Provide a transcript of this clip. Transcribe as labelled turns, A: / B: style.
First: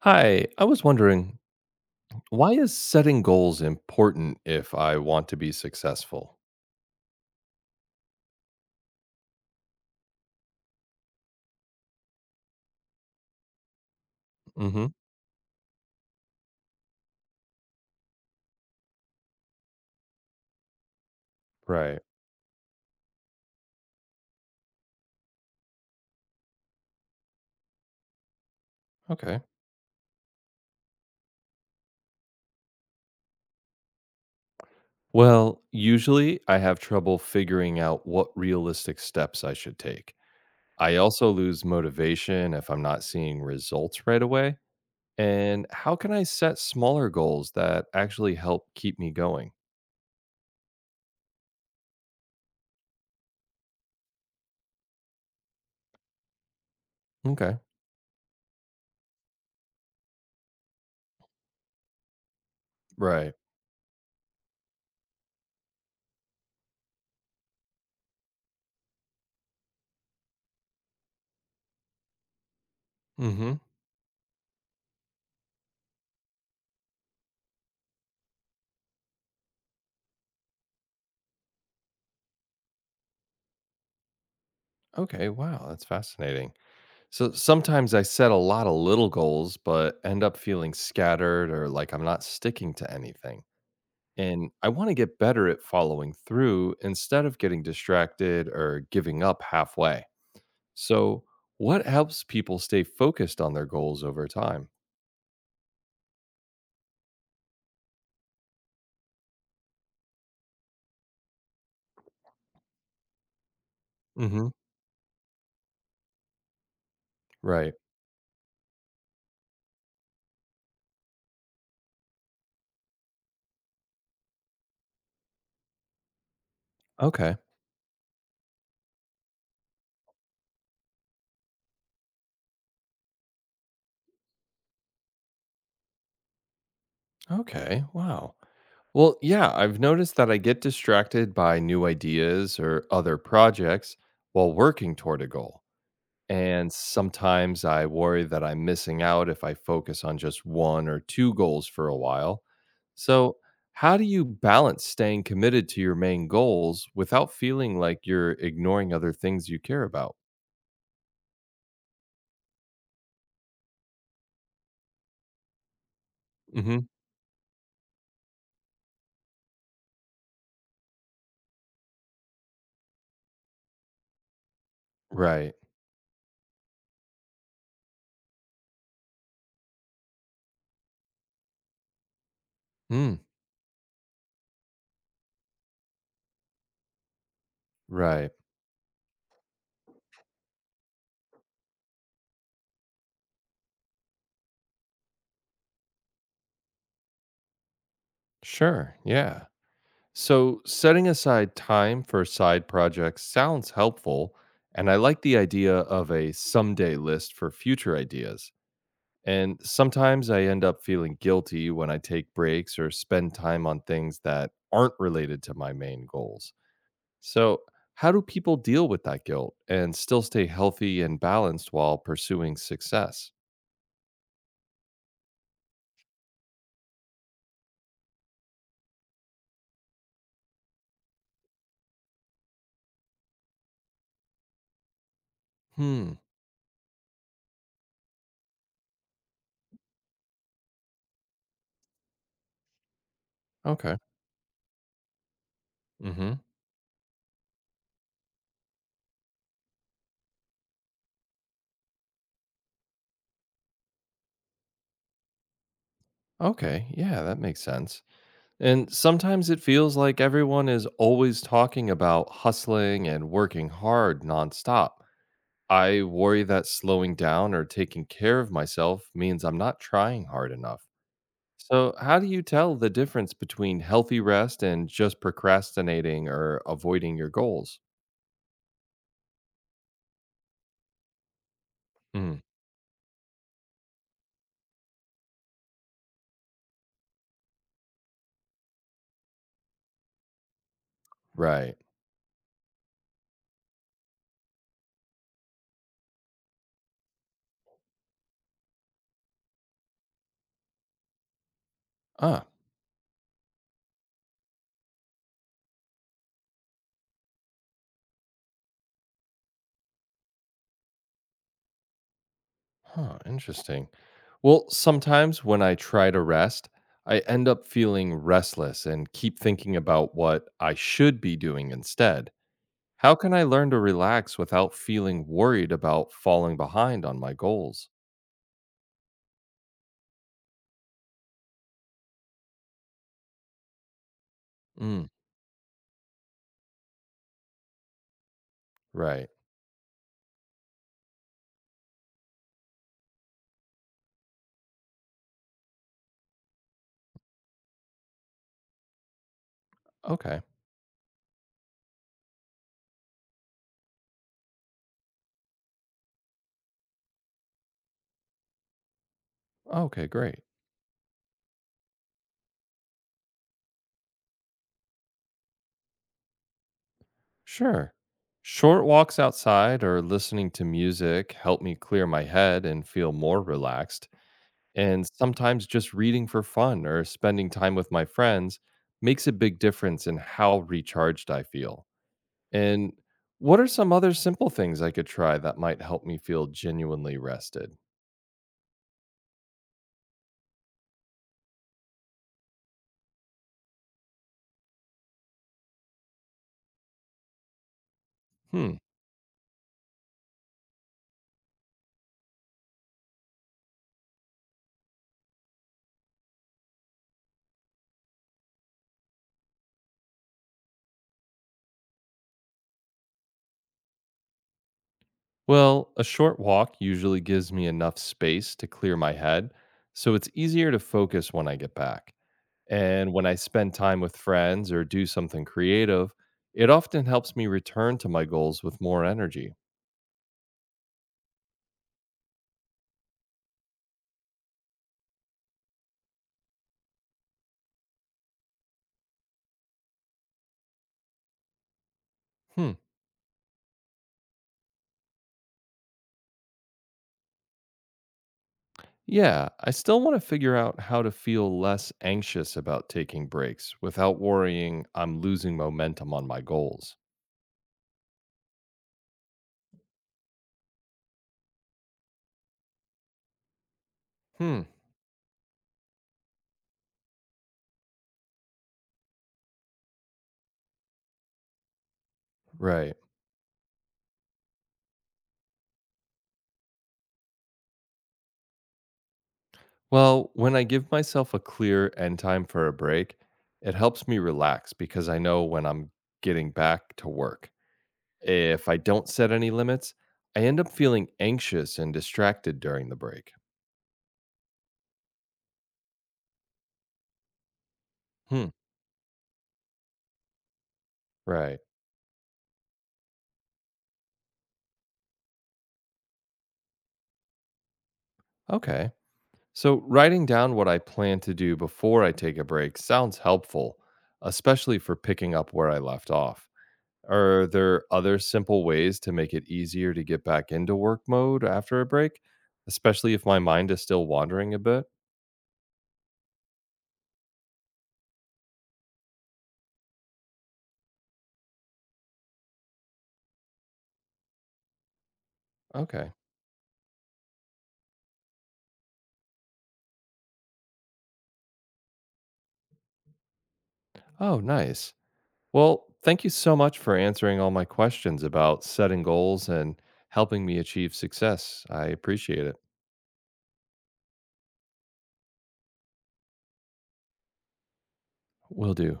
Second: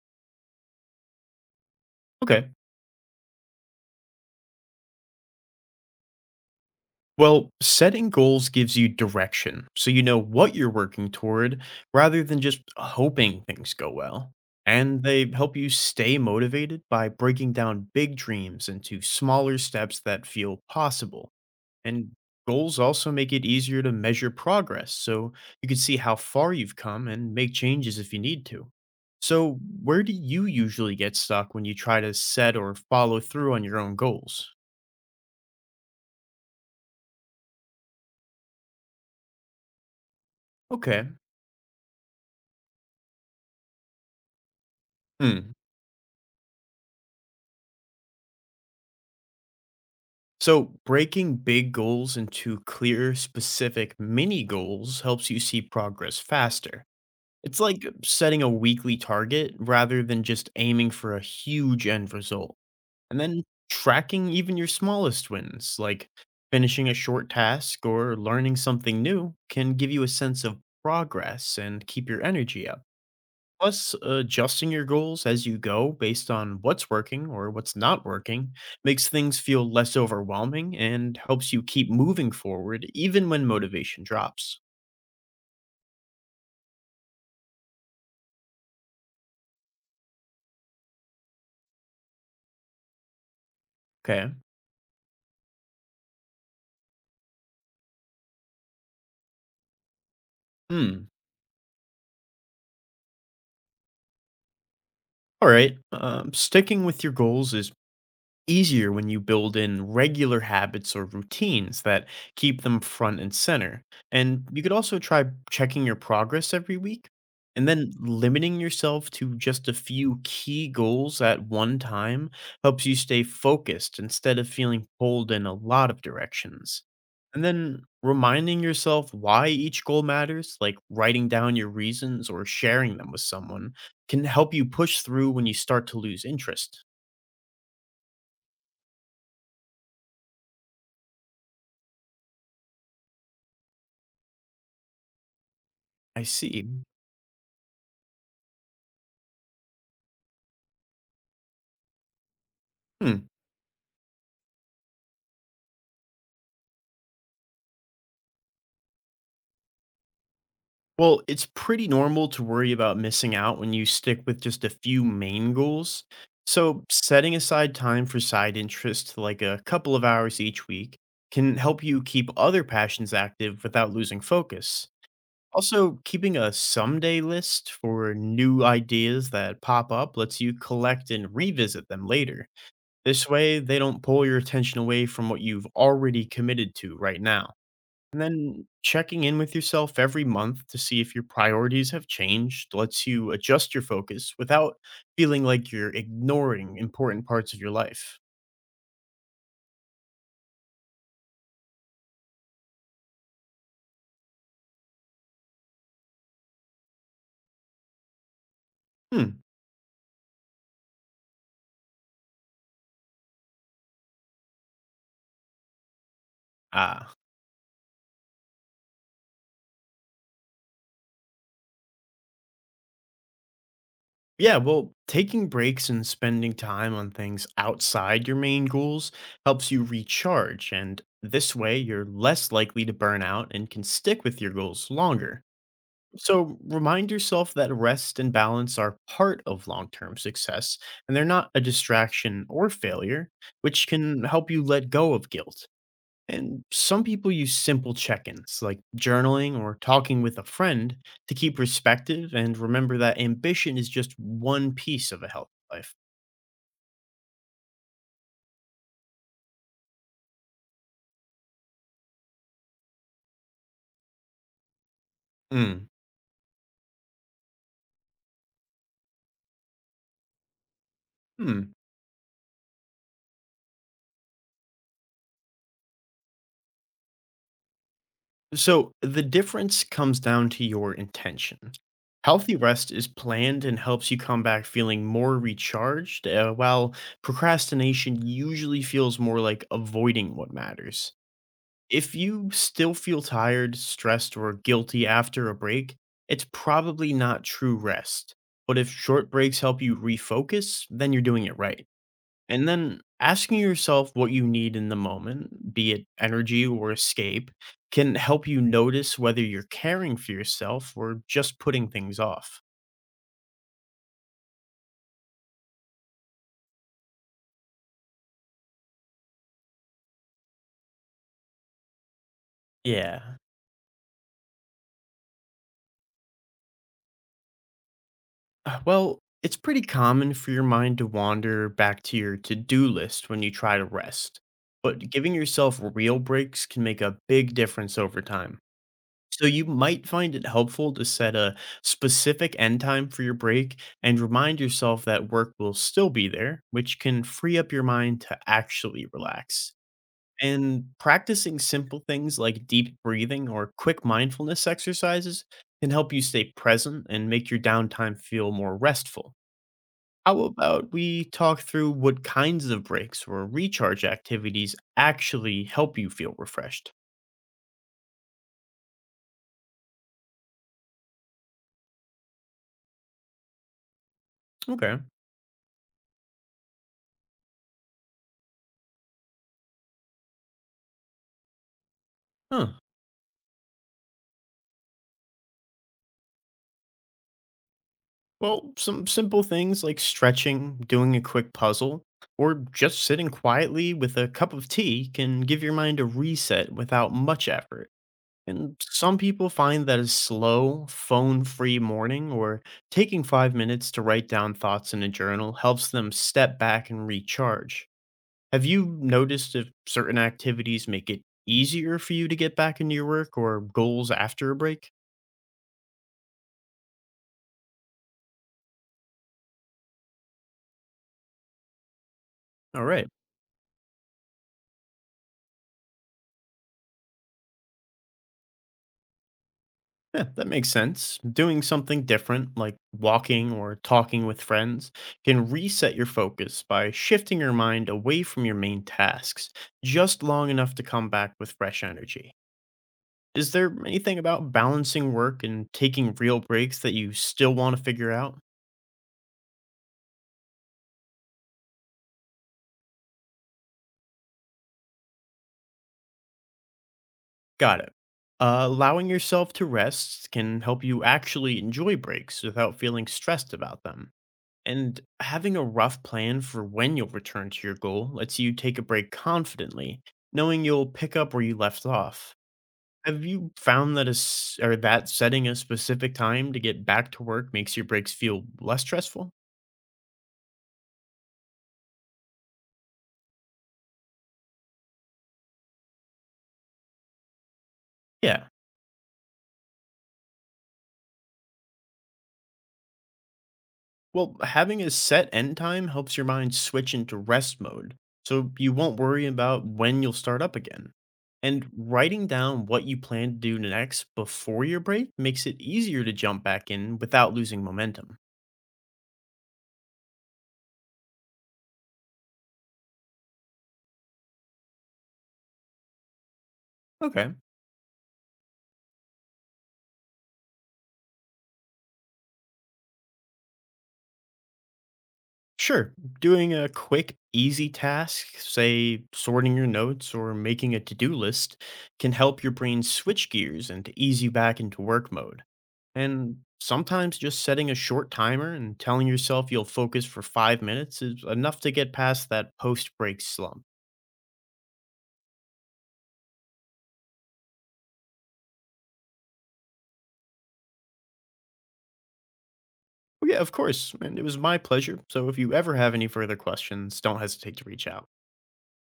A: Hi, I was wondering,
B: Okay.
A: why is setting goals important if I want to be successful?
B: Well, setting goals gives you direction, so you know what you're working toward rather than just hoping things go well.
A: Hmm.
B: And they help you stay motivated by breaking down big dreams into smaller steps that feel possible.
A: Right.
B: And goals also make it easier to measure progress, so you can see how far you've come and make changes if you need to.
A: Okay.
B: So, where do you usually get stuck when you try to set or follow through on your own goals?
A: Well, usually I have trouble figuring out what realistic steps I should take. I
B: Okay.
A: also lose motivation if I'm not seeing results right away.
B: Hmm.
A: And how can I set smaller goals that actually help keep me going?
B: So, breaking big goals into clear, specific mini goals helps you see progress faster.
A: Okay.
B: It's like setting a weekly target rather than just aiming for a huge end result. And
A: Right.
B: then tracking even your smallest wins, like finishing a short task or learning something new, can give you a sense of progress and keep your energy up.
A: Hmm.
B: Plus, adjusting your goals as you go based on what's working or what's not working makes things feel less overwhelming and helps you keep moving forward even when motivation drops.
A: Okay. Wow. That's fascinating. So sometimes I set a lot of little goals, but end up feeling scattered or like I'm not sticking to anything.
B: Okay.
A: And I want to get better at following through instead of getting distracted or giving up halfway.
B: Hmm.
A: So, what helps people stay focused on their goals over time?
B: All right. Sticking with your goals is easier when you build in regular habits or routines that keep them front and center. And
A: Hmm.
B: you could also try checking your progress every week and
A: Right.
B: then limiting yourself to just a few key goals at one time helps you stay focused instead of feeling pulled in a lot of directions.
A: Okay.
B: And then reminding yourself why each goal matters, like writing down your reasons or sharing them with someone, can help you push through when you start to lose interest.
A: Okay. Wow. Well, yeah, I've noticed that I get distracted by new ideas or other projects while working toward a goal.
B: I
A: And
B: see.
A: sometimes I worry that I'm missing out if I focus on just one or two goals for a while.
B: Hmm.
A: So, how do you balance staying committed to your main goals without feeling like you're ignoring other things you care about?
B: Well, it's pretty normal to worry about missing out when you stick with just a few main goals.
A: Hmm.
B: So, setting aside time for side interests, like a couple of hours each week, can help you keep other passions active without losing focus.
A: Right.
B: Also, keeping a someday list for new ideas that pop up lets you collect and revisit them later.
A: Mm,
B: This way, they don't pull your attention away from what you've already committed to right now. And
A: right.
B: then checking in with yourself every month to see if your priorities have changed lets you adjust your focus without feeling like you're ignoring important parts of your life.
A: Sure. Yeah. So, setting aside time for side projects sounds helpful. And I like the idea of a someday list for future ideas.
B: Hmm.
A: And sometimes I end up feeling guilty when I take breaks or spend time on things that aren't related to my main goals.
B: Ah.
A: So, how do people deal with that guilt and still stay healthy and balanced while pursuing success?
B: Yeah, well, taking breaks and spending time on things outside your main goals helps you recharge, and this way you're less likely to burn out and can stick with your goals longer.
A: Hmm.
B: So remind yourself that rest and balance are part of long term success, and they're not a distraction or failure, which
A: Okay.
B: can help you let go of guilt.
A: Mhm.
B: And some people use simple check ins like journaling or talking with a friend to keep perspective and remember that ambition is just one piece of a healthy life.
A: Okay. Yeah, that makes sense. And sometimes it feels like everyone is always talking about hustling and working hard nonstop.
B: Mm.
A: I worry that slowing down or taking care of myself means I'm not trying hard enough.
B: Hmm.
A: So, how do you tell the difference between healthy rest and just procrastinating or avoiding your goals?
B: So the difference comes down to your intention.
A: Mm,
B: Healthy rest is planned and helps you come back feeling more recharged, while procrastination usually feels more like avoiding what matters.
A: right.
B: If you still feel tired, stressed, or guilty after a break, it's probably not true rest. But if short breaks help you refocus, then you're doing it right.
A: Ah,
B: And then asking yourself what you need in the moment, be it energy or escape, can help you notice whether you're caring for yourself or just putting things off.
A: huh, interesting. Well, sometimes when I try to rest, I end up feeling restless and keep thinking about what I should be doing instead. How can
B: Yeah.
A: I learn to relax without feeling worried about falling behind on my goals?
B: Well, it's pretty common for your mind to wander back to your to do list when you try to rest,
A: Mm,
B: but giving yourself real breaks can make a big difference over time.
A: right.
B: So you might find it helpful to set a specific end time for your break and remind yourself that work will still be there, which can free up your mind to actually relax.
A: Okay.
B: And practicing simple things like deep breathing or quick mindfulness exercises can help you stay present and make your downtime feel more restful.
A: Okay,
B: How
A: great.
B: about we talk through what kinds of breaks or recharge activities actually help you feel refreshed?
A: Sure. Short walks outside or listening to music help me clear my head and feel more relaxed.
B: Okay.
A: And sometimes just reading for fun or spending time with my friends makes a big difference in how recharged I feel.
B: Huh.
A: And what are some other simple things I could try that might help me feel genuinely rested?
B: Well, some simple things like stretching, doing a quick puzzle, or just sitting quietly with a cup of tea can give your mind a reset without much effort. And
A: Hmm.
B: some people find that a slow, phone free morning or taking 5 minutes to write down thoughts in a journal helps them step back and recharge. Have you noticed if certain activities make it easier for you to get back into your work or goals after a break?
A: Well, a short walk usually gives me enough space to clear my head, so it's easier to focus when I get back.
B: All right.
A: And when I spend time with friends or do something creative, it often helps me return to my goals with more energy.
B: Yeah, that makes sense. Doing something different, like walking or talking with friends, can reset your focus by shifting your mind away from your main tasks just long enough to come back with fresh energy.
A: Hmm.
B: Is there anything about balancing work and taking real breaks that you still want to figure out?
A: Yeah, I still want to figure out how to feel less anxious about taking breaks without worrying I'm losing momentum on my goals.
B: Got it. Allowing yourself to rest can help you actually enjoy breaks without feeling stressed about them.
A: Hmm.
B: And having a rough plan for when you'll return to your goal lets you take a break confidently, knowing you'll pick up where you left off.
A: Right.
B: Have you found that a s or that setting a specific time to get back to work makes your breaks feel less stressful?
A: Well, when I give myself a clear end time for a break, it helps me relax because I know when I'm getting back to work.
B: Yeah.
A: If I don't set any limits, I end up feeling anxious and distracted during the break.
B: Well, having a set end time helps your mind switch into rest mode,
A: Hmm.
B: so you won't worry about when you'll start up again.
A: Right.
B: And writing down what you plan to do next before your break makes it easier to jump back in without losing momentum.
A: Okay. So, writing down what I plan to do before I take a break sounds helpful, especially for picking up where I left off.
B: Okay.
A: Are there other simple ways to make it easier to get back into work mode after a break, especially if my mind is still wandering a bit?
B: Sure. Doing a quick, easy task, say sorting your notes or making a to do list, can help your brain switch gears and to ease you back into work mode.
A: Okay.
B: And sometimes just setting a short timer and telling yourself you'll focus for 5 minutes is enough to get past that post break slump.
A: Oh, nice. Well, thank you so much for answering all my questions about setting goals and helping me achieve success. I appreciate it.
B: Oh, yeah, of course. And it was my pleasure. So if you ever have any further questions, don't hesitate to reach out.
A: Will do.